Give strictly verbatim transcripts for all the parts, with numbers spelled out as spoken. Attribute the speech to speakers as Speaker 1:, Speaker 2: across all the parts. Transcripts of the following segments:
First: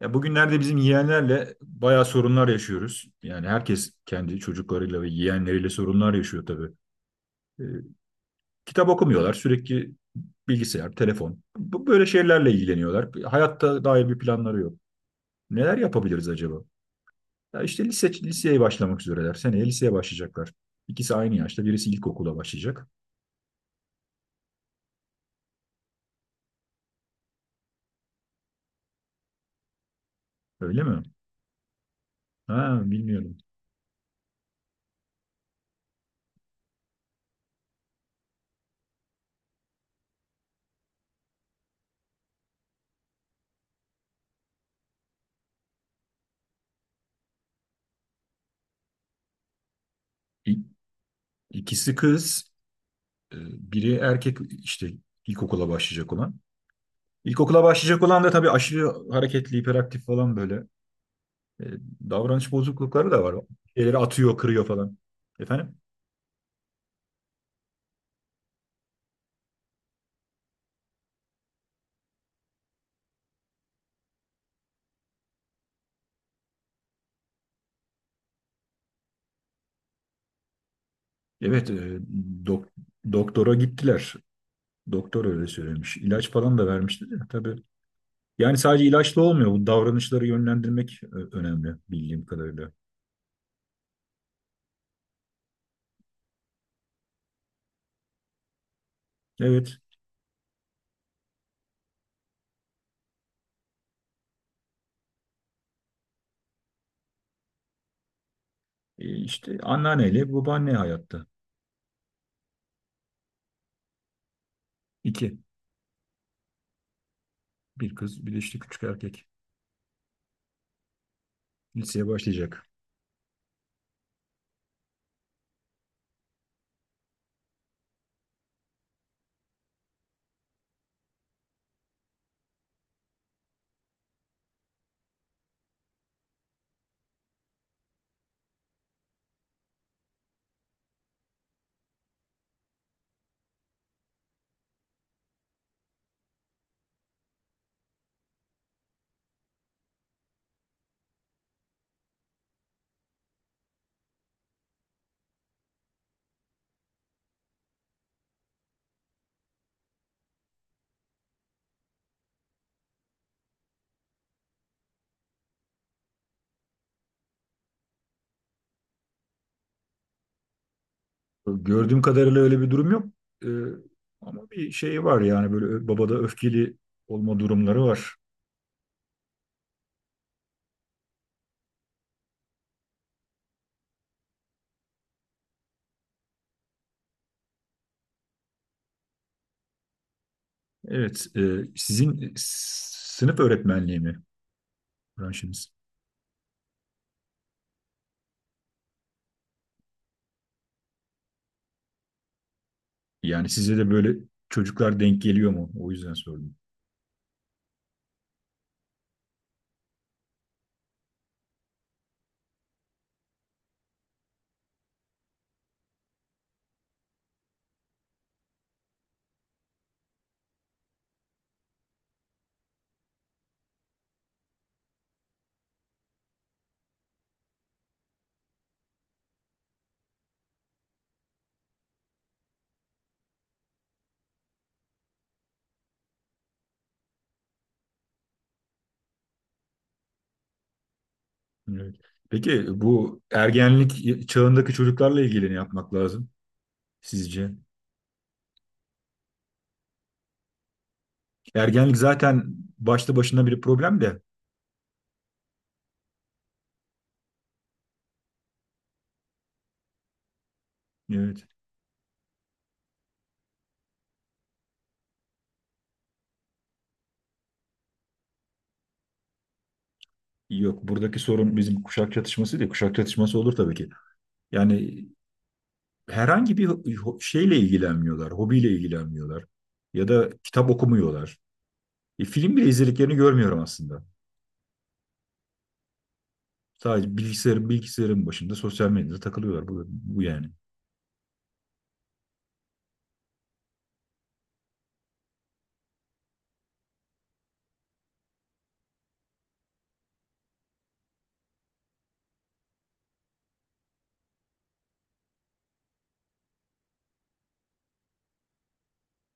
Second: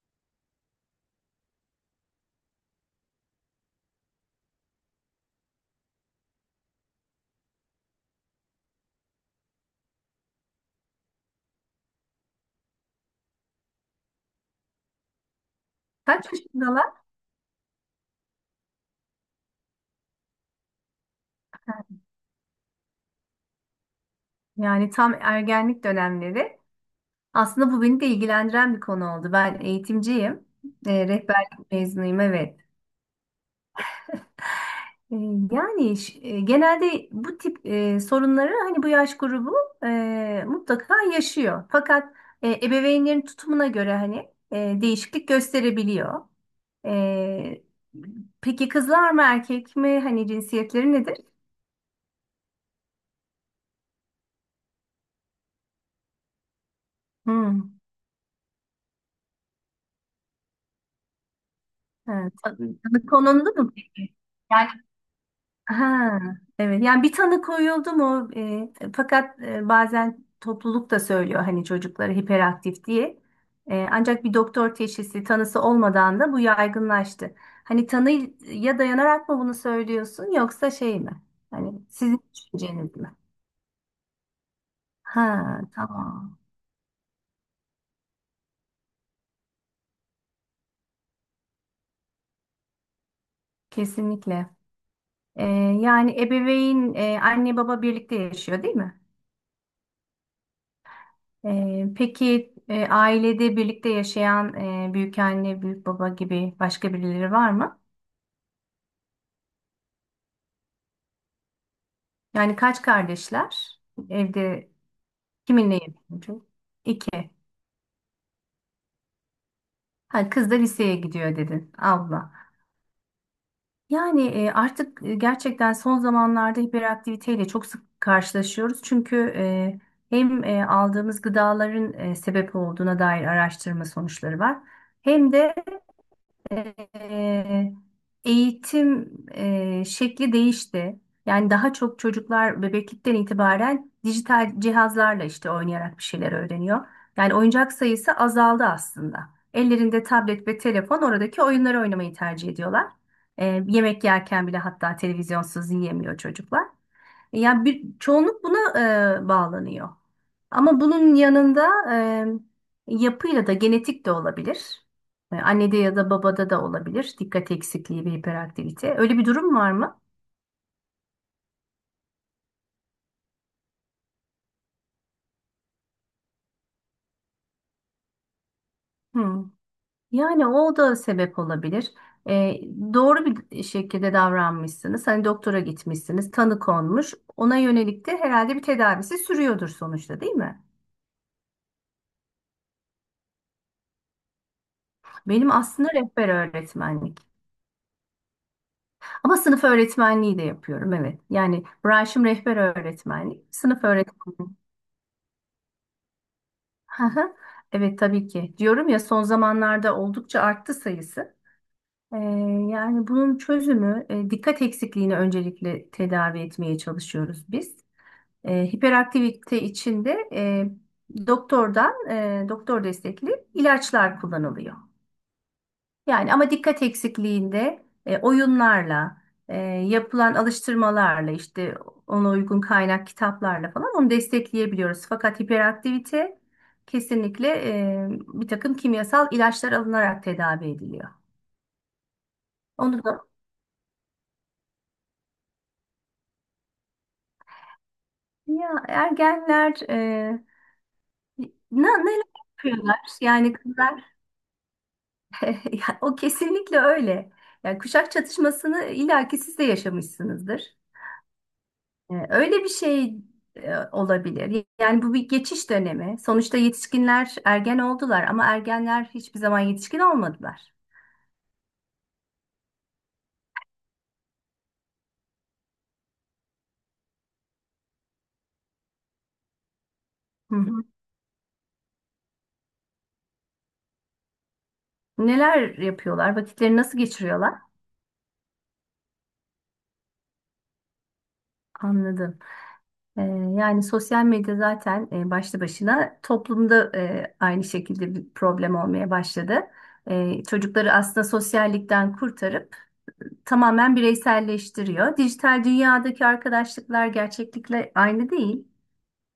Speaker 1: Ya bugünlerde bizim yeğenlerle bayağı sorunlar yaşıyoruz. Yani herkes kendi çocuklarıyla ve yeğenleriyle sorunlar yaşıyor tabii. Ee, kitap okumuyorlar, sürekli bilgisayar, telefon. Bu böyle şeylerle ilgileniyorlar. Hayatta dair bir planları yok. Neler yapabiliriz
Speaker 2: Kaç
Speaker 1: acaba?
Speaker 2: yaşındalar?
Speaker 1: Ya işte lise, liseye başlamak üzereler. Seneye liseye başlayacaklar. İkisi aynı yaşta, birisi ilkokula başlayacak.
Speaker 2: Yani tam ergenlik dönemleri. Aslında bu beni de ilgilendiren bir konu oldu. Ben eğitimciyim.
Speaker 1: Öyle mi?
Speaker 2: E, rehberlik mezunuyum, evet.
Speaker 1: Ha, bilmiyorum.
Speaker 2: E, yani ş- e, Genelde bu tip e, sorunları hani bu yaş grubu e, mutlaka yaşıyor. Fakat e, ebeveynlerin tutumuna göre hani e, değişiklik gösterebiliyor. E, peki kızlar mı erkek mi? Hani
Speaker 1: İ-
Speaker 2: cinsiyetleri nedir?
Speaker 1: İkisi kız, e, biri erkek işte ilkokula başlayacak olan. İlkokula
Speaker 2: Hmm.
Speaker 1: başlayacak olan da tabii aşırı hareketli, hiperaktif falan böyle. E,
Speaker 2: Evet.
Speaker 1: davranış
Speaker 2: Tanı
Speaker 1: bozuklukları da var.
Speaker 2: konuldu mu
Speaker 1: Şeyleri
Speaker 2: peki?
Speaker 1: atıyor, kırıyor falan. Efendim?
Speaker 2: Ha, evet. Yani bir tanı koyuldu mu? E, fakat e, bazen topluluk da söylüyor hani çocukları hiperaktif diye. E, ancak bir doktor teşhisi tanısı olmadan da bu yaygınlaştı. Hani tanıya dayanarak mı bunu söylüyorsun yoksa şey mi?
Speaker 1: Evet,
Speaker 2: Hani
Speaker 1: e,
Speaker 2: sizin
Speaker 1: dok-
Speaker 2: düşünceniz mi?
Speaker 1: doktora gittiler.
Speaker 2: Ha,
Speaker 1: Doktor öyle söylemiş. İlaç
Speaker 2: tamam.
Speaker 1: falan da vermişti de tabii. Yani sadece ilaçla olmuyor. Bu davranışları yönlendirmek ö- önemli bildiğim kadarıyla.
Speaker 2: Kesinlikle. E, yani ebeveyn, e, Anne baba birlikte yaşıyor değil mi?
Speaker 1: Evet,
Speaker 2: Ee, peki, e, ailede birlikte yaşayan e, büyük anne, büyük baba gibi başka birileri var mı?
Speaker 1: e, işte anneanneyle babaanne hayatta.
Speaker 2: Yani kaç kardeşler? Evde
Speaker 1: İki.
Speaker 2: kiminle yaşıyorsun? İki.
Speaker 1: Bir kız, bir de işte küçük erkek.
Speaker 2: Ha, kız da liseye gidiyor dedin.
Speaker 1: Liseye
Speaker 2: Abla.
Speaker 1: başlayacak.
Speaker 2: Yani e, artık e, gerçekten son zamanlarda hiperaktiviteyle çok sık karşılaşıyoruz. Çünkü e, hem e, aldığımız gıdaların e, sebep olduğuna dair araştırma sonuçları var. Hem de e, eğitim e, şekli değişti. Yani daha çok çocuklar bebeklikten itibaren dijital cihazlarla işte oynayarak bir şeyler öğreniyor. Yani oyuncak sayısı azaldı aslında. Ellerinde tablet ve telefon, oradaki oyunları oynamayı tercih ediyorlar. E, yemek yerken bile hatta televizyonsuz yiyemiyor çocuklar. Yani bir çoğunluk buna e, bağlanıyor. Ama bunun yanında e, yapıyla da, genetik de olabilir. E, annede ya da babada da olabilir. Dikkat eksikliği ve hiperaktivite. Öyle bir durum var mı?
Speaker 1: Gördüğüm kadarıyla öyle bir durum yok. Ee, ama bir şey var yani böyle ö- babada öfkeli olma durumları var.
Speaker 2: Hmm. Yani o da sebep olabilir. E, doğru bir şekilde davranmışsınız. Hani doktora gitmişsiniz, tanı konmuş. Ona yönelik de herhalde bir tedavisi sürüyordur sonuçta, değil mi?
Speaker 1: Evet, e, sizin s- sınıf öğretmenliği mi
Speaker 2: Benim
Speaker 1: branşınız?
Speaker 2: aslında rehber öğretmenlik. Ama sınıf öğretmenliği de yapıyorum, evet. Yani branşım rehber öğretmenlik,
Speaker 1: Yani size
Speaker 2: sınıf
Speaker 1: de böyle
Speaker 2: öğretmenliği.
Speaker 1: çocuklar denk geliyor mu? O yüzden sordum.
Speaker 2: Hı hı. Evet tabii ki. Diyorum ya, son zamanlarda oldukça arttı sayısı. Ee, Yani bunun çözümü, e, dikkat eksikliğini öncelikle tedavi etmeye çalışıyoruz biz. Ee, hiperaktivite içinde e, doktordan e, doktor destekli ilaçlar kullanılıyor. Yani ama dikkat eksikliğinde e, oyunlarla, e, yapılan alıştırmalarla işte ona uygun kaynak kitaplarla falan onu destekleyebiliyoruz. Fakat hiperaktivite kesinlikle e, bir takım kimyasal ilaçlar alınarak tedavi ediliyor.
Speaker 1: Evet. Peki
Speaker 2: Onu
Speaker 1: bu
Speaker 2: da
Speaker 1: ergenlik çağındaki çocuklarla ilgili ne yapmak lazım sizce?
Speaker 2: ya, ergenler e, ne,
Speaker 1: Ergenlik
Speaker 2: neler
Speaker 1: zaten
Speaker 2: yapıyorlar?
Speaker 1: başta başına
Speaker 2: Yani
Speaker 1: bir problem
Speaker 2: kızlar
Speaker 1: de.
Speaker 2: ya, o kesinlikle öyle. Yani kuşak çatışmasını illaki siz de yaşamışsınızdır.
Speaker 1: Evet.
Speaker 2: E, Öyle bir şey e, olabilir. Yani bu bir geçiş dönemi. Sonuçta yetişkinler ergen oldular ama ergenler hiçbir zaman yetişkin olmadılar.
Speaker 1: Yok buradaki sorun bizim kuşak çatışması değil. Kuşak çatışması olur tabii ki. Yani herhangi bir şeyle ilgilenmiyorlar, hobiyle ilgilenmiyorlar ya da
Speaker 2: Hı
Speaker 1: kitap
Speaker 2: hı.
Speaker 1: okumuyorlar. E, film bile izlediklerini görmüyorum aslında.
Speaker 2: Neler yapıyorlar? Vakitleri nasıl
Speaker 1: Sadece
Speaker 2: geçiriyorlar?
Speaker 1: bilgisayarın bilgisayarın başında sosyal medyada takılıyorlar. Bu, bu yani.
Speaker 2: Anladım. E, Yani sosyal medya zaten e, başlı başına toplumda e, aynı şekilde bir problem olmaya başladı. E, çocukları aslında sosyallikten kurtarıp tamamen bireyselleştiriyor. Dijital dünyadaki arkadaşlıklar gerçeklikle aynı değil.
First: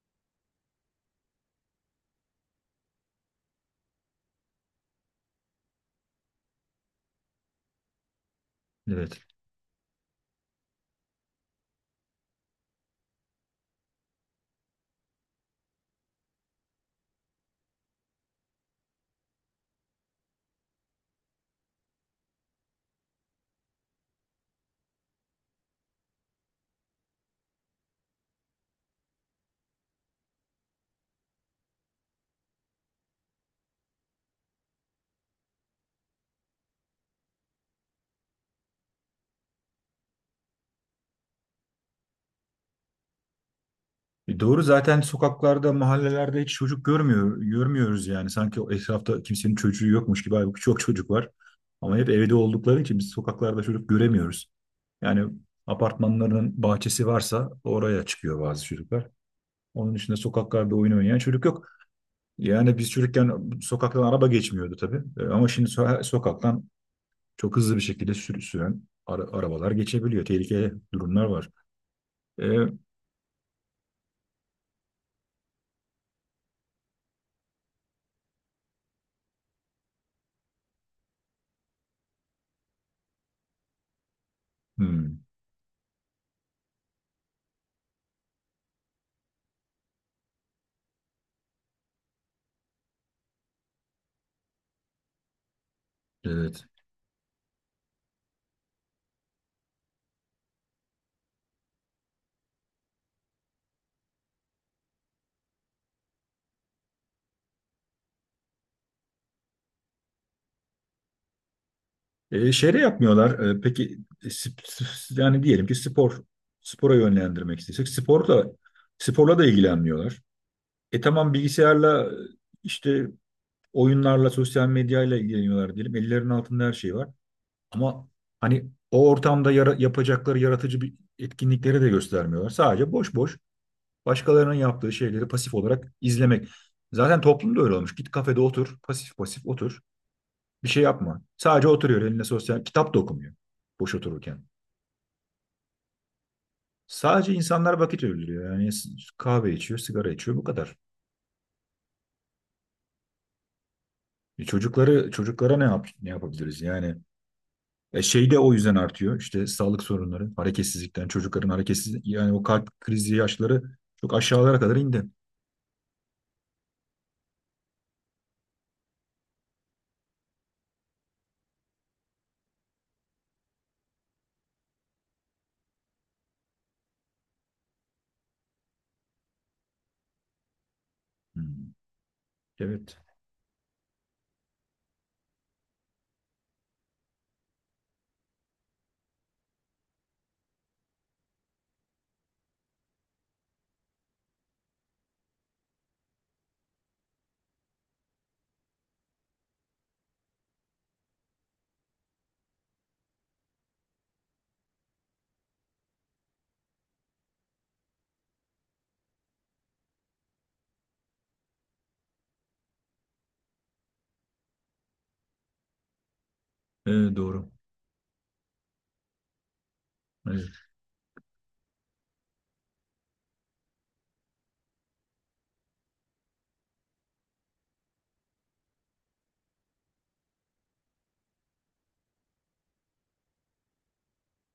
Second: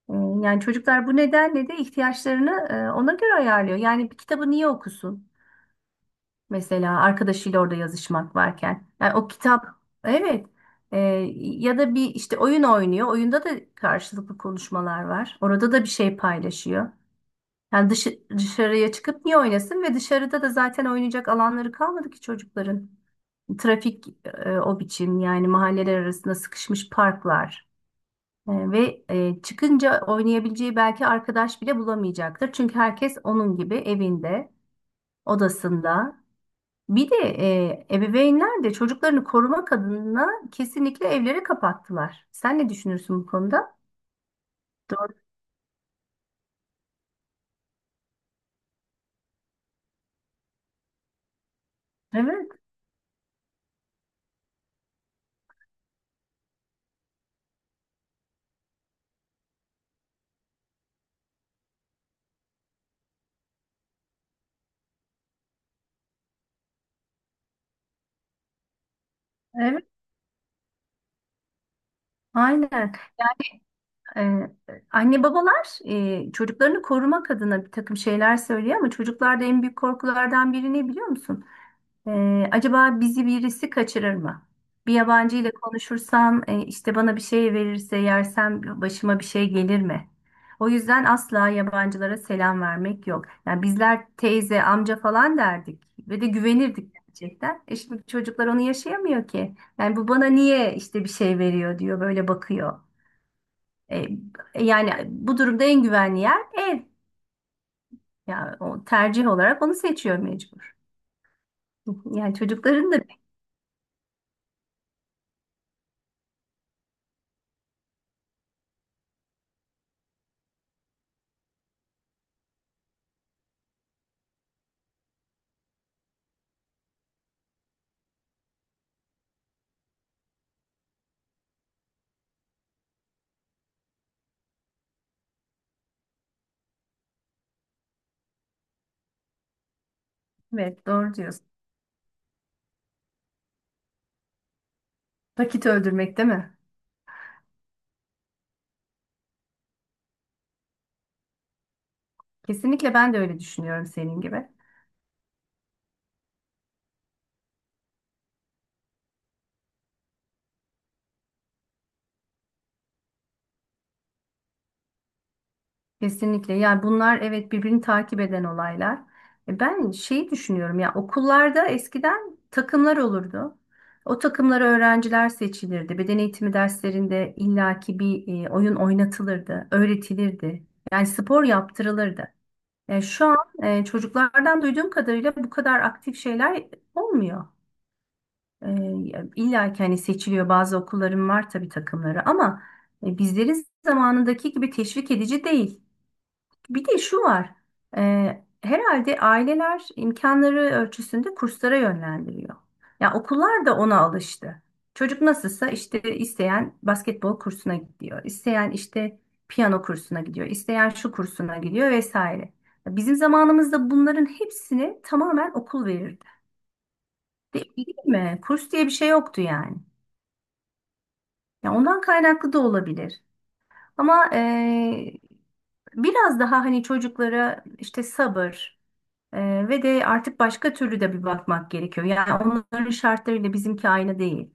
Speaker 2: E, Yani çocuklar bu nedenle de ihtiyaçlarını e, ona göre ayarlıyor. Yani bir kitabı niye okusun? Mesela arkadaşıyla orada yazışmak varken. Yani
Speaker 1: Evet.
Speaker 2: o kitap, evet. E, Ya da bir işte oyun oynuyor. Oyunda da karşılıklı konuşmalar var. Orada da bir şey paylaşıyor. Yani dışı, dışarıya çıkıp niye oynasın? Ve dışarıda da zaten oynayacak alanları kalmadı ki çocukların. Trafik e, o biçim, yani mahalleler arasında sıkışmış parklar. E, Ve e, çıkınca oynayabileceği belki arkadaş bile bulamayacaktır. Çünkü herkes onun gibi evinde, odasında. Bir de e, ebeveynler de çocuklarını korumak adına kesinlikle evleri kapattılar. Sen ne düşünürsün bu konuda?
Speaker 1: E, doğru zaten
Speaker 2: Doğru.
Speaker 1: sokaklarda, mahallelerde hiç çocuk görmüyor, görmüyoruz yani. Sanki o etrafta kimsenin çocuğu yokmuş gibi. Halbuki çok çocuk var. Ama hep evde
Speaker 2: Evet,
Speaker 1: oldukları için biz sokaklarda çocuk göremiyoruz. Yani apartmanlarının bahçesi varsa oraya çıkıyor bazı çocuklar. Onun dışında sokaklarda oyun oynayan çocuk yok. Yani biz çocukken sokaktan araba geçmiyordu tabii. E, Ama şimdi so- sokaktan çok hızlı bir şekilde sür süren ara- arabalar
Speaker 2: evet.
Speaker 1: geçebiliyor. Tehlikeli durumlar var. E,
Speaker 2: Aynen. E, Anne babalar e, çocuklarını korumak adına bir takım şeyler söylüyor ama çocuklarda en büyük korkulardan biri ne biliyor musun? Ee, acaba bizi birisi kaçırır mı? Bir
Speaker 1: hmm,
Speaker 2: yabancı ile konuşursam, e, işte bana bir şey verirse yersem başıma bir şey gelir mi? O yüzden asla yabancılara selam vermek yok. Yani bizler teyze, amca falan derdik ve de
Speaker 1: evet.
Speaker 2: güvenirdik gerçekten. E şimdi çocuklar onu yaşayamıyor ki. Yani bu bana niye işte bir şey veriyor diyor, böyle bakıyor. E, e, Yani bu durumda en güvenli yer ev. Yani o, tercih olarak onu seçiyor mecbur. Yani
Speaker 1: E, şey
Speaker 2: çocukların da
Speaker 1: yapmıyorlar. E, peki e, sp- sp- yani diyelim ki spor spora yönlendirmek istesek sporla sporla da ilgilenmiyorlar. E tamam bilgisayarla işte oyunlarla sosyal medyayla ilgileniyorlar diyelim. Ellerinin altında her şey var. Ama hani o ortamda yara- yapacakları yaratıcı bir etkinlikleri de göstermiyorlar. Sadece boş boş başkalarının yaptığı şeyleri pasif olarak izlemek. Zaten toplumda öyle olmuş. Git kafede otur, pasif pasif otur. Bir şey
Speaker 2: evet, doğru
Speaker 1: yapma.
Speaker 2: diyorsun.
Speaker 1: Sadece oturuyor eline sosyal kitap da okumuyor boş otururken.
Speaker 2: Vakit öldürmek değil mi?
Speaker 1: Sadece insanlar vakit öldürüyor. Yani s- kahve içiyor, sigara içiyor bu kadar.
Speaker 2: Kesinlikle ben de öyle düşünüyorum senin
Speaker 1: E
Speaker 2: gibi.
Speaker 1: çocukları çocuklara ne yap ne yapabiliriz? Yani E, şey de o yüzden artıyor. İşte sağlık sorunları, hareketsizlikten, çocukların hareketsiz yani o kalp krizi yaşları çok aşağılara kadar indi.
Speaker 2: Kesinlikle. Yani bunlar evet birbirini takip eden olaylar. E ben şeyi düşünüyorum, ya okullarda eskiden takımlar olurdu. O takımlara öğrenciler seçilirdi. Beden eğitimi derslerinde illaki bir e, oyun oynatılırdı, öğretilirdi. Yani spor
Speaker 1: Hmm,
Speaker 2: yaptırılırdı.
Speaker 1: evet.
Speaker 2: E, şu an e, çocuklardan duyduğum kadarıyla bu kadar aktif şeyler olmuyor. E, illa ki hani seçiliyor, bazı okulların var tabii takımları ama e, bizleri zamanındaki gibi teşvik edici değil. Bir de şu var. e, Herhalde aileler imkanları ölçüsünde kurslara yönlendiriyor. Ya okullar da ona alıştı. Çocuk nasılsa işte, isteyen basketbol kursuna gidiyor, isteyen işte piyano kursuna gidiyor, isteyen şu kursuna gidiyor vesaire. Bizim zamanımızda bunların hepsini tamamen okul verirdi.
Speaker 1: E, doğru.
Speaker 2: Değil mi? Kurs diye bir şey yoktu yani.
Speaker 1: Evet.
Speaker 2: Ya ondan kaynaklı da olabilir. Ama eee, biraz daha hani çocuklara işte sabır, eee, ve de artık başka türlü de bir bakmak gerekiyor. Yani onların şartlarıyla bizimki aynı değil.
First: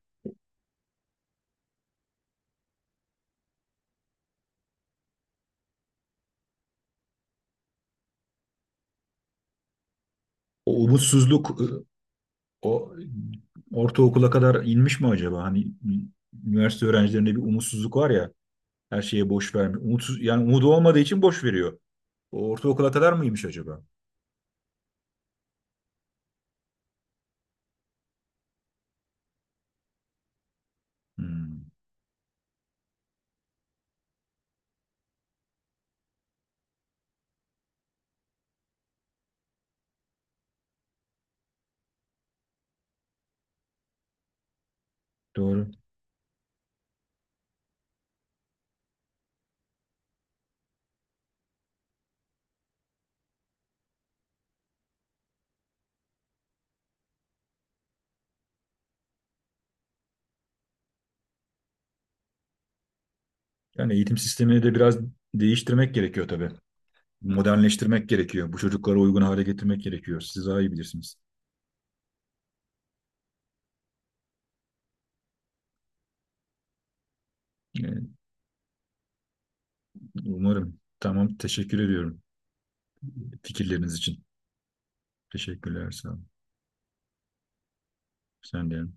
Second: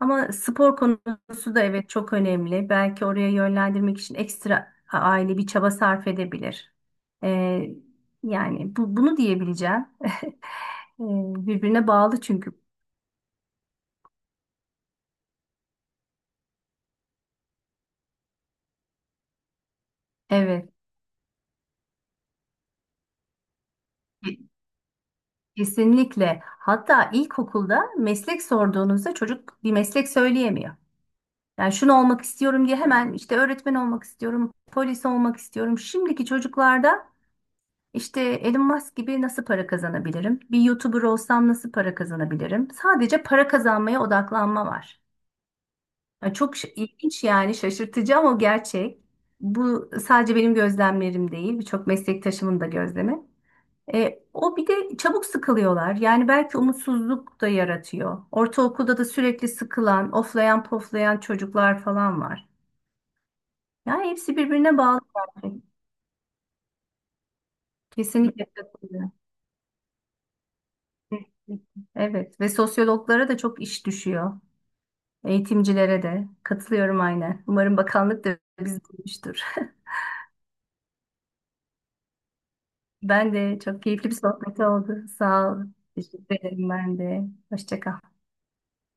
Speaker 2: Ama spor konusu da evet çok önemli. Belki oraya yönlendirmek için ekstra a- aile bir çaba sarf edebilir. Eee, yani bu, bunu diyebileceğim.
Speaker 1: O
Speaker 2: Eee,
Speaker 1: umutsuzluk e,
Speaker 2: Birbirine bağlı çünkü.
Speaker 1: o ortaokula kadar inmiş mi acaba? Hani üniversite öğrencilerinde bir umutsuzluk var ya. Her şeye boş vermiyor. Umutsuz, yani
Speaker 2: Evet.
Speaker 1: umudu olmadığı için boş veriyor. O ortaokula kadar mıymış acaba?
Speaker 2: Kesinlikle. Hatta ilkokulda meslek sorduğunuzda çocuk bir meslek söyleyemiyor.
Speaker 1: Hmm,
Speaker 2: Yani şunu olmak istiyorum diye, hemen işte öğretmen olmak istiyorum, polis olmak istiyorum. Şimdiki çocuklarda işte Elon Musk gibi nasıl para kazanabilirim? Bir YouTuber olsam nasıl para kazanabilirim? Sadece para kazanmaya odaklanma var.
Speaker 1: doğru.
Speaker 2: Yani çok ş- ilginç, yani şaşırtıcı ama gerçek. Bu sadece benim gözlemlerim değil, birçok meslektaşımın da gözlemi. E, o bir de çabuk sıkılıyorlar. Yani belki umutsuzluk da yaratıyor. Ortaokulda da sürekli sıkılan, oflayan poflayan çocuklar falan var.
Speaker 1: Yani
Speaker 2: Yani
Speaker 1: eğitim
Speaker 2: hepsi
Speaker 1: sistemini de
Speaker 2: birbirine
Speaker 1: biraz
Speaker 2: bağlı gerçekten.
Speaker 1: değiştirmek gerekiyor tabii. Modernleştirmek
Speaker 2: Kesinlikle
Speaker 1: gerekiyor. Bu çocuklara
Speaker 2: katılıyorum.
Speaker 1: uygun hale getirmek gerekiyor. Siz daha iyi bilirsiniz.
Speaker 2: Evet, ve sosyologlara da çok iş düşüyor. Eğitimcilere de katılıyorum aynen. Umarım
Speaker 1: Ee,
Speaker 2: bakanlık da bizi duymuştur.
Speaker 1: umarım. Tamam, teşekkür ediyorum
Speaker 2: Ben de, çok
Speaker 1: fikirleriniz
Speaker 2: keyifli bir
Speaker 1: için.
Speaker 2: sohbet oldu. Sağ ol.
Speaker 1: Teşekkürler, sağ olun.
Speaker 2: Teşekkür ederim ben de. Hoşça kal.
Speaker 1: Sen de.